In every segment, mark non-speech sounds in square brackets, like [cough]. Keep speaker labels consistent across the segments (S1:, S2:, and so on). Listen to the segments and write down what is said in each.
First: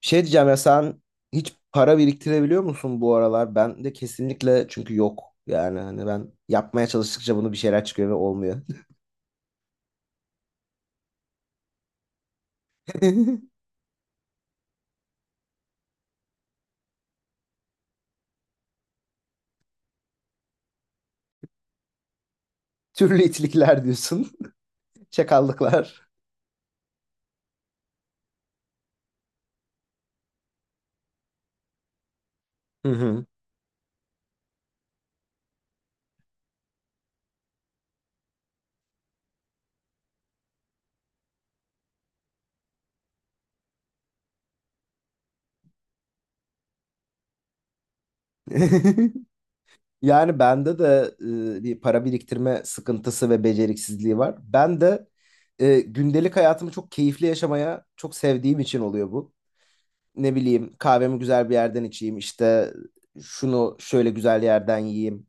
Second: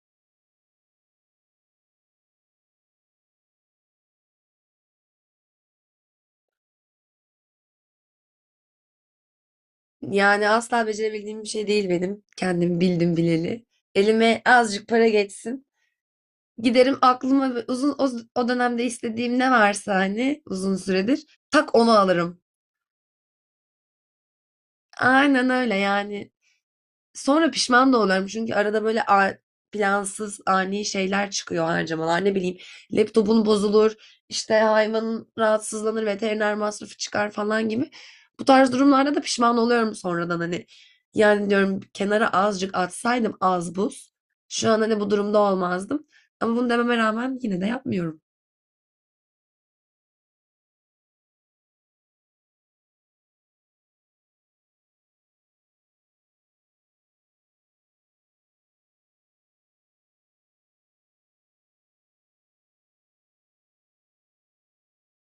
S1: Şey diyeceğim ya, sen hiç para biriktirebiliyor musun bu aralar? Ben de kesinlikle, çünkü yok. Yani hani ben yapmaya çalıştıkça bunu bir şeyler çıkıyor ve olmuyor.
S2: Yani asla becerebildiğim bir şey değil benim. Kendim bildim bileli.
S1: [laughs]
S2: Elime azıcık para geçsin. Giderim aklıma ve uzun o dönemde istediğim ne varsa hani uzun süredir tak onu alırım.
S1: Türlü itlikler diyorsun. [laughs]
S2: Aynen öyle
S1: Çakallıklar.
S2: yani. Sonra pişman da oluyorum çünkü arada böyle plansız, ani şeyler çıkıyor harcamalar. Ne bileyim,
S1: Hı hı.
S2: laptopun bozulur, işte hayvanın rahatsızlanır, veteriner masrafı çıkar falan gibi. Bu tarz durumlarda da pişman oluyorum sonradan hani. Yani diyorum kenara azıcık atsaydım az buz. Şu an hani bu durumda olmazdım. Ama bunu dememe rağmen yine de yapmıyorum.
S1: [laughs] Yani bende de bir para biriktirme sıkıntısı ve beceriksizliği var. Ben de gündelik hayatımı çok keyifli yaşamaya çok sevdiğim için oluyor bu. Ne bileyim, kahvemi güzel bir yerden içeyim, işte şunu şöyle güzel yerden yiyeyim.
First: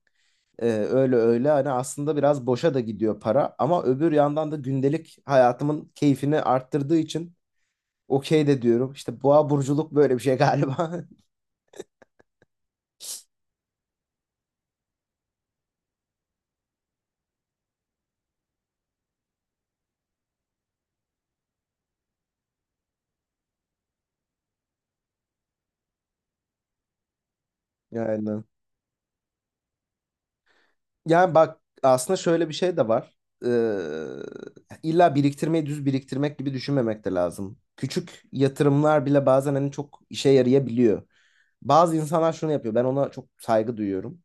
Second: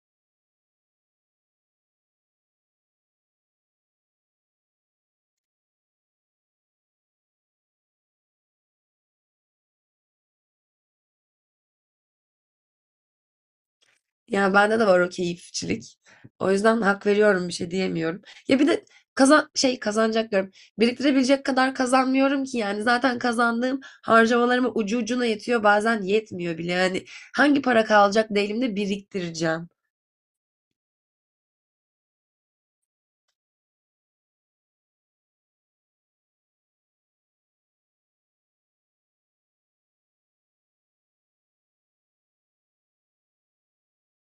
S1: Öyle öyle hani aslında biraz boşa da gidiyor para, ama öbür yandan da gündelik hayatımın keyfini arttırdığı için okey de diyorum. İşte boğa burculuk böyle bir şey galiba. [laughs]
S2: Yani bende de var o keyifçilik. O yüzden hak veriyorum bir şey diyemiyorum. Ya bir de kazanacak diyorum. Biriktirebilecek kadar kazanmıyorum ki yani zaten kazandığım harcamalarıma ucu ucuna yetiyor bazen yetmiyor bile. Yani hangi para kalacak da
S1: Yani.
S2: elimde biriktireceğim.
S1: Yani bak, aslında şöyle bir şey de var. İlla biriktirmeyi düz biriktirmek gibi düşünmemek de lazım. Küçük yatırımlar bile bazen hani çok işe yarayabiliyor. Bazı insanlar şunu yapıyor. Ben ona çok saygı duyuyorum.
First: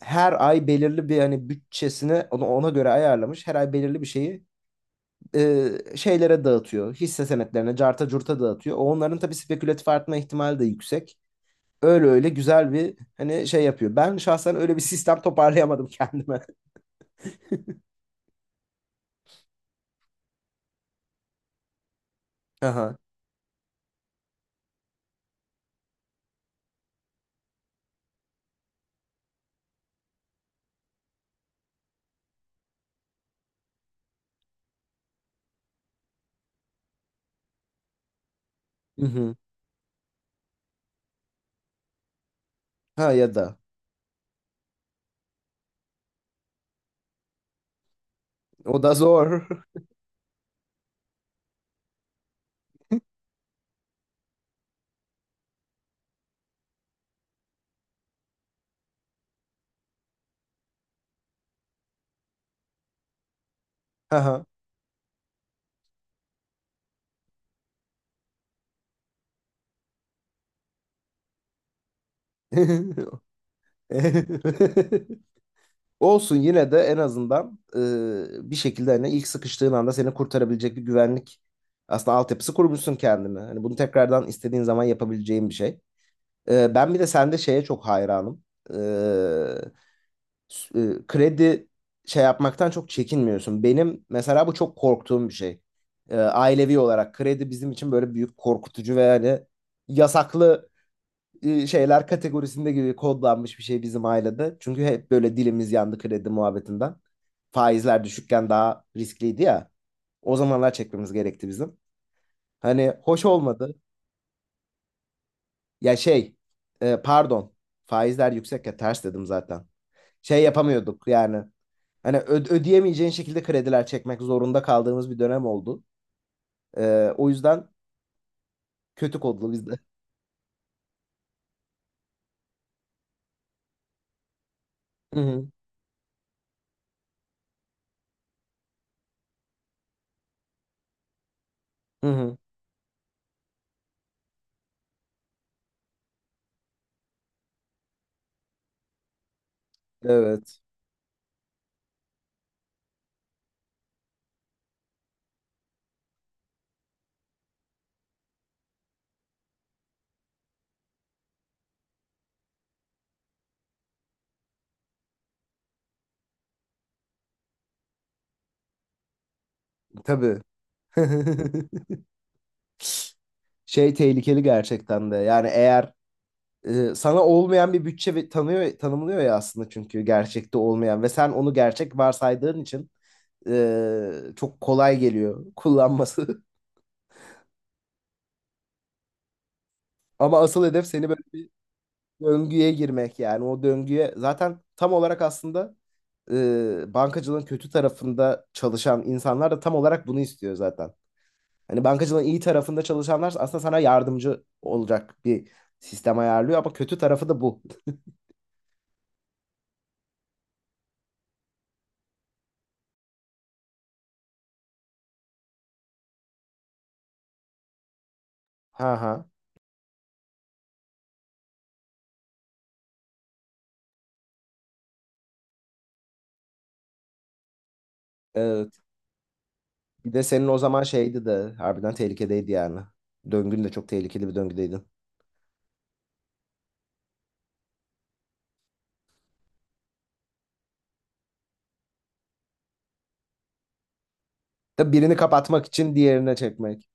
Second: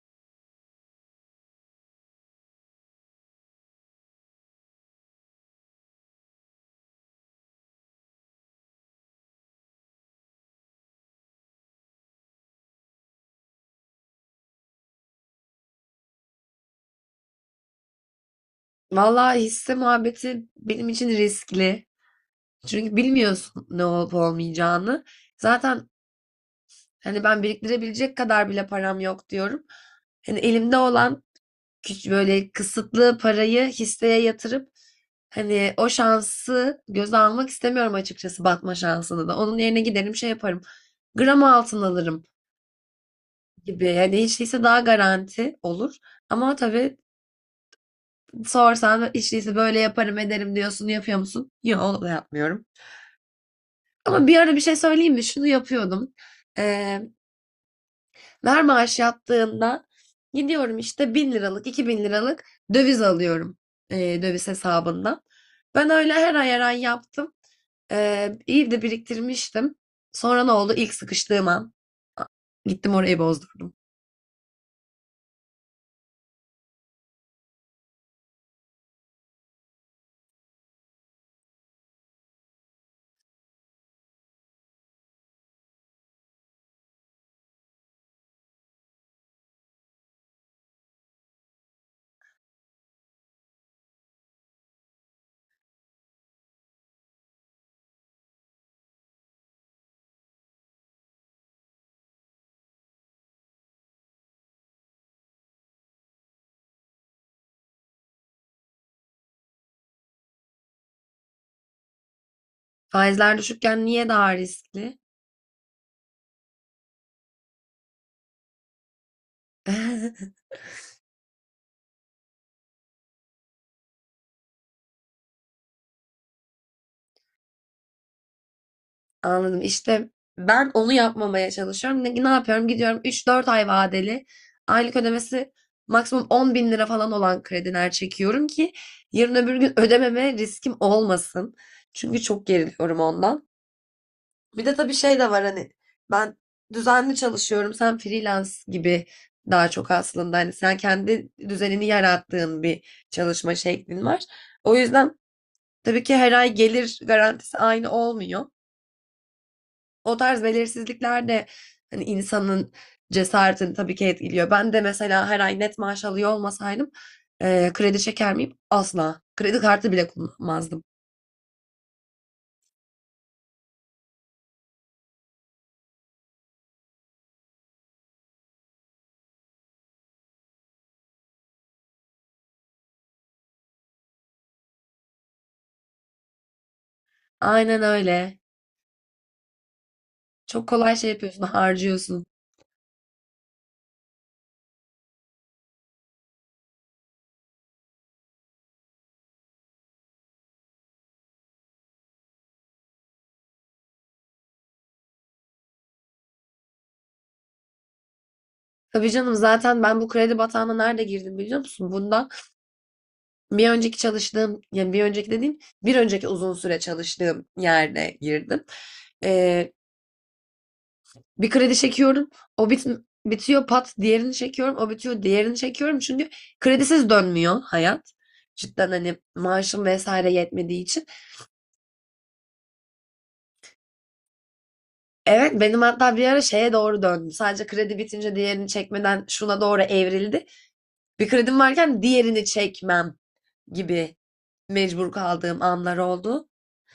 S1: Her ay belirli bir hani bütçesini ona göre ayarlamış. Her ay belirli bir şeyi şeylere dağıtıyor. Hisse senetlerine, carta curta dağıtıyor. Onların tabii spekülatif artma ihtimali de yüksek. Öyle öyle güzel bir hani şey yapıyor. Ben şahsen öyle bir [laughs] sistem toparlayamadım kendime.
S2: Vallahi hisse muhabbeti benim için riskli.
S1: [laughs] Aha.
S2: Çünkü bilmiyorsun ne olup olmayacağını. Zaten hani ben biriktirebilecek kadar bile param yok diyorum. Hani elimde olan böyle kısıtlı parayı hisseye yatırıp hani o şansı göze almak istemiyorum, açıkçası batma
S1: Hı
S2: şansını
S1: hı.
S2: da. Onun yerine giderim şey yaparım. Gram altın alırım
S1: Ha ya da.
S2: gibi. Hani hiç değilse daha garanti olur. Ama tabii
S1: O da
S2: sorsan hiç
S1: zor.
S2: değilse böyle yaparım ederim diyorsun, yapıyor musun? Yok, onu da yapmıyorum. Ama bir ara bir şey söyleyeyim mi? Şunu yapıyordum. Ee, Ver maaş yattığında gidiyorum işte 1000 liralık 2000 liralık döviz alıyorum
S1: [laughs] Aha.
S2: döviz hesabından. Ben öyle her ay her ay yaptım. İyi de biriktirmiştim. Sonra ne oldu? İlk sıkıştığım an gittim
S1: [laughs]
S2: orayı bozdurdum.
S1: Olsun, yine de en azından bir şekilde hani ilk sıkıştığın anda seni kurtarabilecek bir güvenlik aslında altyapısı kurmuşsun kendine. Hani bunu tekrardan istediğin zaman yapabileceğin bir şey. Ben bir de sende şeye çok hayranım. Ee, Kredi şey yapmaktan çok çekinmiyorsun. Benim mesela bu çok korktuğum bir şey. Ailevi olarak kredi bizim için böyle büyük korkutucu ve yani yasaklı şeyler kategorisinde gibi kodlanmış bir şey bizim ailede. Çünkü hep böyle dilimiz yandı kredi muhabbetinden. Faizler düşükken daha riskliydi ya. O zamanlar çekmemiz gerekti bizim. Hani hoş
S2: Faizler
S1: olmadı.
S2: düşükken niye daha riskli?
S1: Ya şey, pardon. Faizler yüksek ya, ters dedim zaten.
S2: [laughs]
S1: Şey yapamıyorduk yani. Hani ödeyemeyeceğin şekilde krediler çekmek zorunda kaldığımız bir dönem oldu. O yüzden kötü kodlu
S2: Anladım.
S1: bizde.
S2: İşte ben onu yapmamaya çalışıyorum. Ne, ne yapıyorum? Gidiyorum üç dört ay vadeli. Aylık
S1: Hı hı.
S2: ödemesi maksimum 10 bin lira falan olan krediler çekiyorum ki yarın öbür gün ödememe riskim olmasın.
S1: Hı
S2: Çünkü
S1: hı.
S2: çok geriliyorum ondan. Bir de tabii şey de var hani ben düzenli çalışıyorum. Sen freelance gibi daha çok aslında hani
S1: Evet.
S2: sen kendi düzenini yarattığın bir çalışma şeklin var. O yüzden tabii ki her ay gelir garantisi aynı olmuyor. O tarz belirsizlikler de hani insanın cesaretini tabii ki etkiliyor. Ben de mesela her ay net maaş alıyor olmasaydım, kredi çeker miyim? Asla. Kredi kartı bile
S1: Tabii.
S2: kullanmazdım.
S1: [laughs] Şey tehlikeli gerçekten de. Yani eğer sana olmayan bir bütçe tanıyor tanımlıyor ya aslında, çünkü gerçekte olmayan ve sen onu gerçek varsaydığın için çok kolay geliyor kullanması.
S2: Aynen öyle.
S1: [laughs] Ama asıl
S2: Çok
S1: hedef
S2: kolay
S1: seni
S2: şey
S1: böyle
S2: yapıyorsun, [laughs]
S1: bir
S2: harcıyorsun.
S1: döngüye girmek, yani o döngüye zaten tam olarak aslında bankacılığın kötü tarafında çalışan insanlar da tam olarak bunu istiyor zaten. Hani bankacılığın iyi tarafında çalışanlar aslında sana yardımcı olacak bir sistem ayarlıyor, ama kötü tarafı da bu.
S2: Tabii canım, zaten ben bu kredi batağına nerede girdim biliyor musun? Bundan bir önceki çalıştığım, yani bir önceki dediğim bir önceki uzun süre çalıştığım yerde girdim.
S1: Ha ha.
S2: Bir kredi çekiyorum. O bit bitiyor pat diğerini çekiyorum. O bitiyor diğerini çekiyorum. Çünkü kredisiz dönmüyor hayat.
S1: Evet.
S2: Cidden hani maaşım
S1: Bir de
S2: vesaire
S1: senin o zaman
S2: yetmediği için.
S1: şeydi de, harbiden tehlikedeydi yani. Döngün de çok tehlikeli bir döngüdeydin.
S2: Evet, benim hatta bir ara şeye doğru döndüm. Sadece kredi bitince diğerini çekmeden şuna doğru evrildi. Bir kredim varken diğerini çekmem gibi
S1: Tabii,
S2: mecbur
S1: birini
S2: kaldığım
S1: kapatmak için
S2: anlar
S1: diğerine
S2: oldu.
S1: çekmek.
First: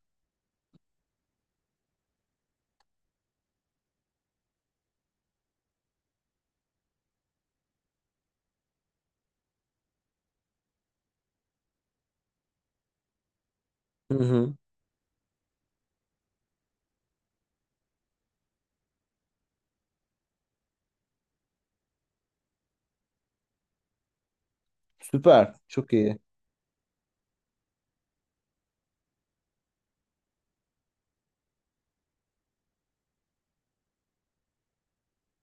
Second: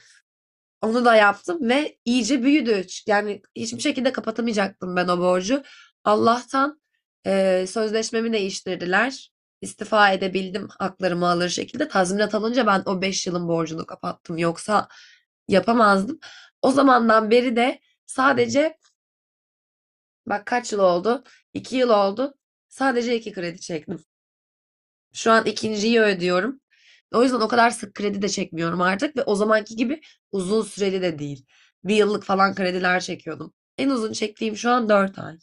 S2: Onu da yaptım ve iyice büyüdü. Yani hiçbir şekilde kapatamayacaktım ben o borcu. Allah'tan sözleşmemi değiştirdiler. İstifa edebildim haklarımı alır şekilde. Tazminat alınca ben o 5 yılın borcunu
S1: Hı
S2: kapattım.
S1: hı.
S2: Yoksa yapamazdım. O zamandan beri de sadece bak kaç yıl oldu? 2 yıl oldu. Sadece 2 kredi çektim. Şu an
S1: Süper. Çok
S2: ikinciyi
S1: iyi.
S2: ödüyorum. O yüzden o kadar sık kredi de çekmiyorum artık ve o zamanki gibi uzun süreli de değil. Bir yıllık falan krediler çekiyordum. En uzun çektiğim şu an dört ay.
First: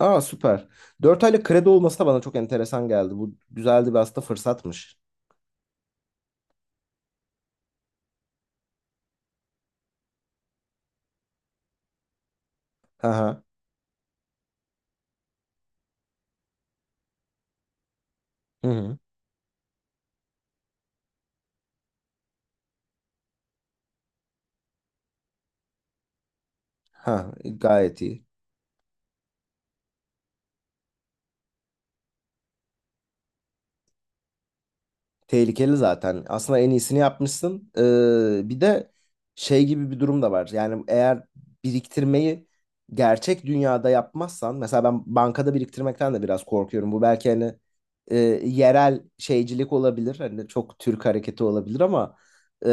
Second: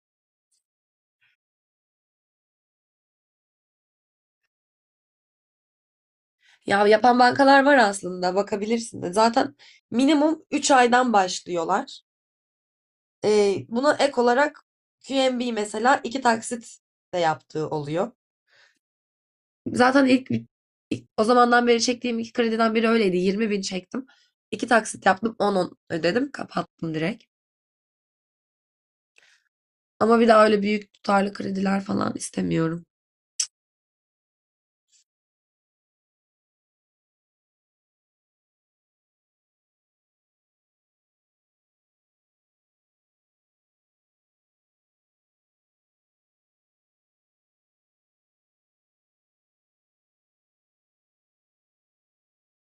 S1: Aa süper. 4 aylık kredi olması da bana çok enteresan geldi. Bu güzeldi, bir aslında fırsatmış.
S2: Ya yapan bankalar var, aslında bakabilirsin de. Zaten minimum 3 aydan başlıyorlar.
S1: Aha.
S2: Buna ek olarak QNB mesela iki taksit de yaptığı oluyor.
S1: Hı hı.
S2: Zaten ilk o zamandan beri çektiğim iki krediden biri öyleydi. 20 bin çektim. İki taksit yaptım, on on ödedim kapattım
S1: Ha,
S2: direkt.
S1: gayet iyi.
S2: Ama bir daha öyle büyük tutarlı krediler falan istemiyorum.
S1: Tehlikeli zaten. Aslında en iyisini yapmışsın. Bir de şey gibi bir durum da var. Yani eğer biriktirmeyi gerçek dünyada yapmazsan, mesela ben bankada biriktirmekten de biraz korkuyorum. Bu belki hani e, yerel şeycilik olabilir. Hani çok Türk hareketi olabilir ama e,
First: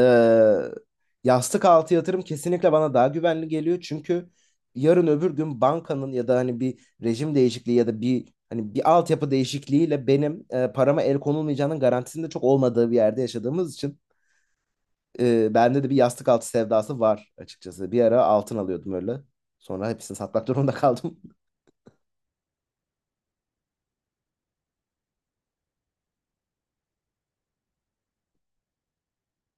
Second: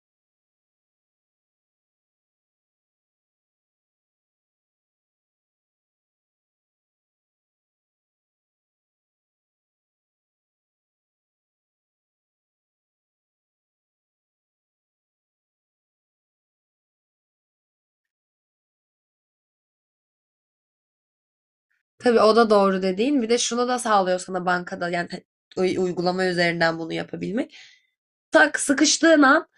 S1: yastık altı yatırım kesinlikle bana daha güvenli geliyor. Çünkü yarın öbür gün bankanın ya da hani bir rejim değişikliği ya da bir hani bir altyapı değişikliğiyle benim parama el konulmayacağının garantisinde çok olmadığı bir yerde yaşadığımız için bende de bir yastık altı sevdası var açıkçası. Bir ara altın alıyordum öyle. Sonra hepsini satmak durumunda kaldım.
S2: Tabii o da doğru dediğin. Bir de şunu da sağlıyor sana bankada yani uygulama üzerinden bunu yapabilmek. Tak sıkıştığın an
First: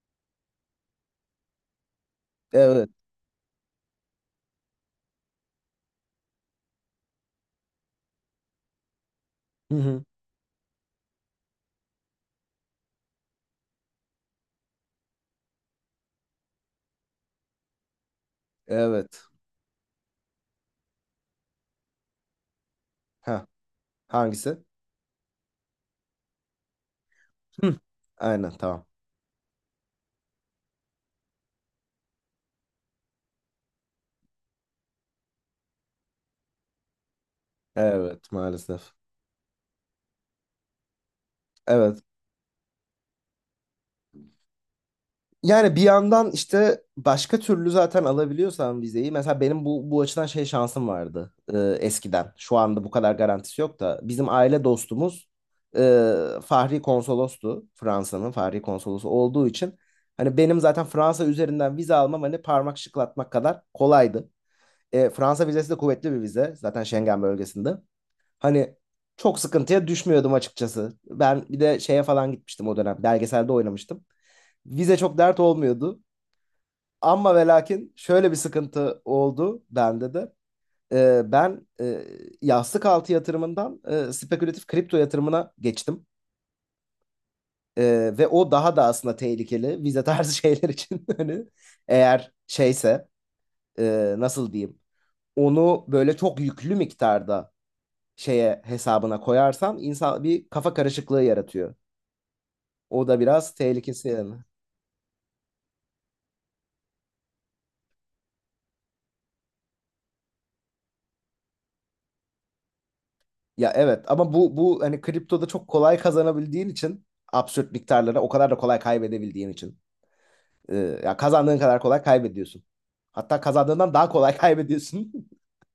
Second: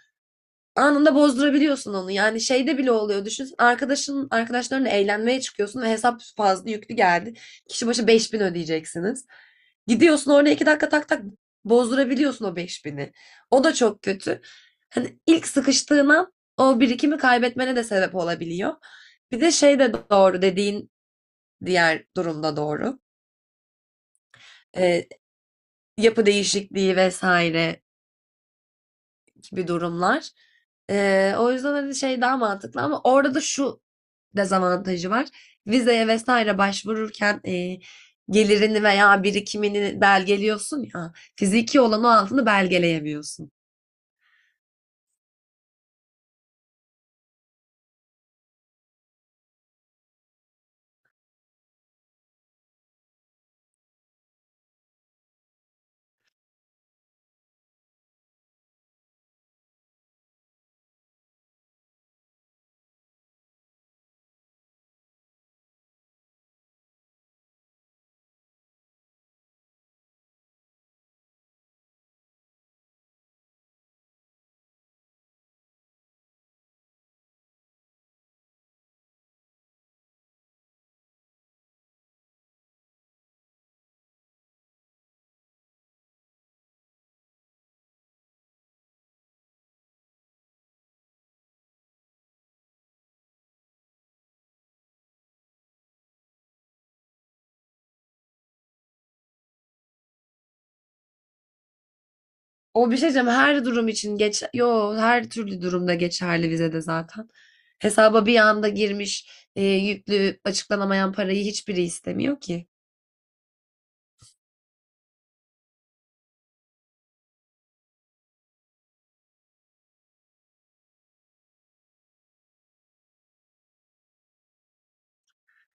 S2: anında bozdurabiliyorsun onu. Yani
S1: [laughs]
S2: şeyde
S1: Evet.
S2: bile oluyor. Düşün, arkadaşlarınla eğlenmeye çıkıyorsun ve hesap fazla yüklü geldi. Kişi başı 5000 ödeyeceksiniz.
S1: Hı hı.
S2: Gidiyorsun orada iki dakika tak tak bozdurabiliyorsun o beş bini. O da çok kötü. Hani ilk sıkıştığın an o birikimi kaybetmene de sebep olabiliyor.
S1: Evet.
S2: Bir de şey de doğru dediğin, diğer durumda doğru.
S1: Ha, hangisi?
S2: Ee, Yapı değişikliği
S1: Hı.
S2: vesaire
S1: Aynen, tamam.
S2: gibi durumlar. O yüzden hani şey daha mantıklı ama orada da şu dezavantajı var. Vizeye vesaire başvururken
S1: Evet,
S2: gelirini
S1: maalesef.
S2: veya birikimini belgeliyorsun ya. Fiziki
S1: Evet.
S2: olan o altını belgeleyemiyorsun.
S1: Yani bir yandan işte başka türlü zaten alabiliyorsan vizeyi. Mesela benim bu açıdan şey şansım vardı eskiden. Şu anda bu kadar garantisi yok da. Bizim aile dostumuz e, Fahri Konsolostu. Fransa'nın Fahri Konsolosu olduğu için. Hani benim zaten Fransa üzerinden vize almam hani parmak şıklatmak kadar kolaydı. E, Fransa vizesi de kuvvetli bir vize. Zaten Schengen bölgesinde. Hani çok sıkıntıya düşmüyordum açıkçası. Ben bir de şeye falan gitmiştim o dönem. Belgeselde oynamıştım. Vize çok dert olmuyordu. Ama ve lakin şöyle bir sıkıntı oldu bende de. Ben yastık altı yatırımından spekülatif kripto yatırımına geçtim. Ve o daha da aslında tehlikeli vize tarzı şeyler için. [laughs] Hani eğer şeyse nasıl diyeyim, onu böyle çok yüklü miktarda şeye hesabına koyarsan insan, bir kafa karışıklığı yaratıyor.
S2: O bir şey
S1: O da
S2: diyeceğim
S1: biraz
S2: her durum
S1: tehlikesi,
S2: için
S1: yani.
S2: geç, yo her türlü durumda geçerli vizede zaten. Hesaba bir anda girmiş yüklü açıklanamayan parayı hiçbiri istemiyor ki.
S1: Ya evet, ama bu hani kriptoda çok kolay kazanabildiğin için absürt miktarlara o kadar da kolay kaybedebildiğin için. Ee, Ya kazandığın kadar kolay kaybediyorsun. Hatta kazandığından daha kolay [laughs] kaybediyorsun.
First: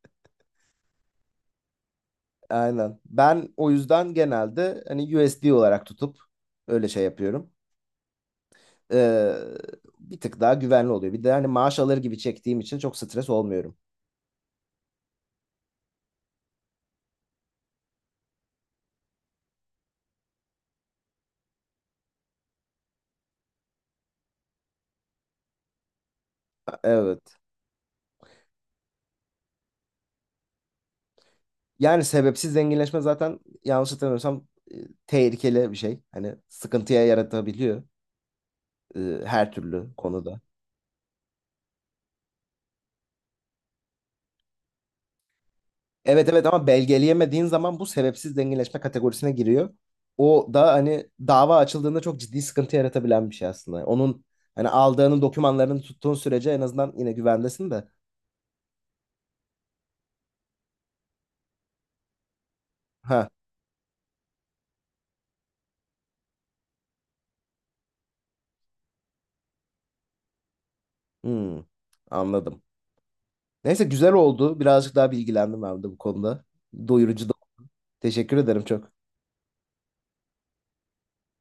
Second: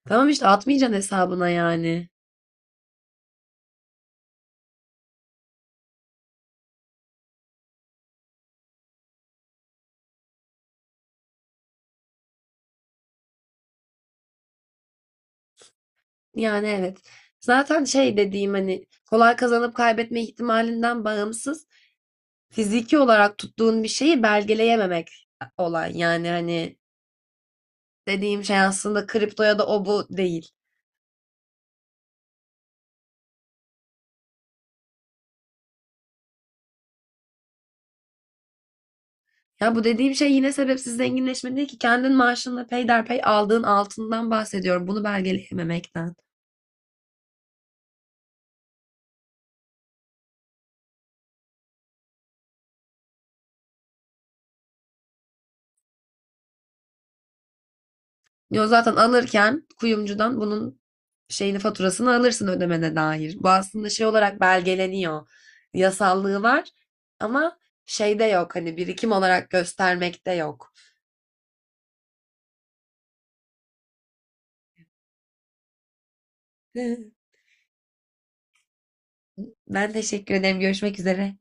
S2: Tamam işte atmayacaksın hesabına yani.
S1: Aynen. Ben o yüzden genelde hani USD olarak tutup öyle şey yapıyorum. Ee, Bir tık daha güvenli oluyor. Bir de hani maaş alır gibi çektiğim için çok stres olmuyorum.
S2: Yani evet. Zaten şey dediğim hani kolay kazanıp kaybetme ihtimalinden bağımsız fiziki olarak tuttuğun bir şeyi belgeleyememek olay. Yani hani
S1: Evet.
S2: dediğim şey aslında kripto ya da o bu değil.
S1: Yani sebepsiz zenginleşme zaten yanlış hatırlamıyorsam tehlikeli bir şey. Hani sıkıntıya yaratabiliyor. e, Her
S2: Ya bu
S1: türlü
S2: dediğim şey
S1: konuda.
S2: yine sebepsiz zenginleşme değil ki, kendin maaşınla peyderpey aldığın altından bahsediyorum. Bunu belgeleyememekten.
S1: Evet, evet, ama belgeleyemediğin zaman bu sebepsiz zenginleşme kategorisine giriyor. O da hani dava açıldığında çok ciddi sıkıntı yaratabilen bir şey aslında. Onun hani aldığının dokümanlarını tuttuğun sürece en azından yine güvendesin de.
S2: Yo zaten alırken kuyumcudan bunun şeyini faturasını alırsın ödemene
S1: Ha,
S2: dair. Bu aslında şey olarak belgeleniyor. Yasallığı var ama şeyde yok, hani birikim olarak göstermekte yok.
S1: hmm, anladım. Neyse, güzel oldu. Birazcık daha bilgilendim ben de bu konuda.
S2: [laughs]
S1: Doyurucu da. Teşekkür ederim çok.
S2: Ben teşekkür ederim. Görüşmek üzere.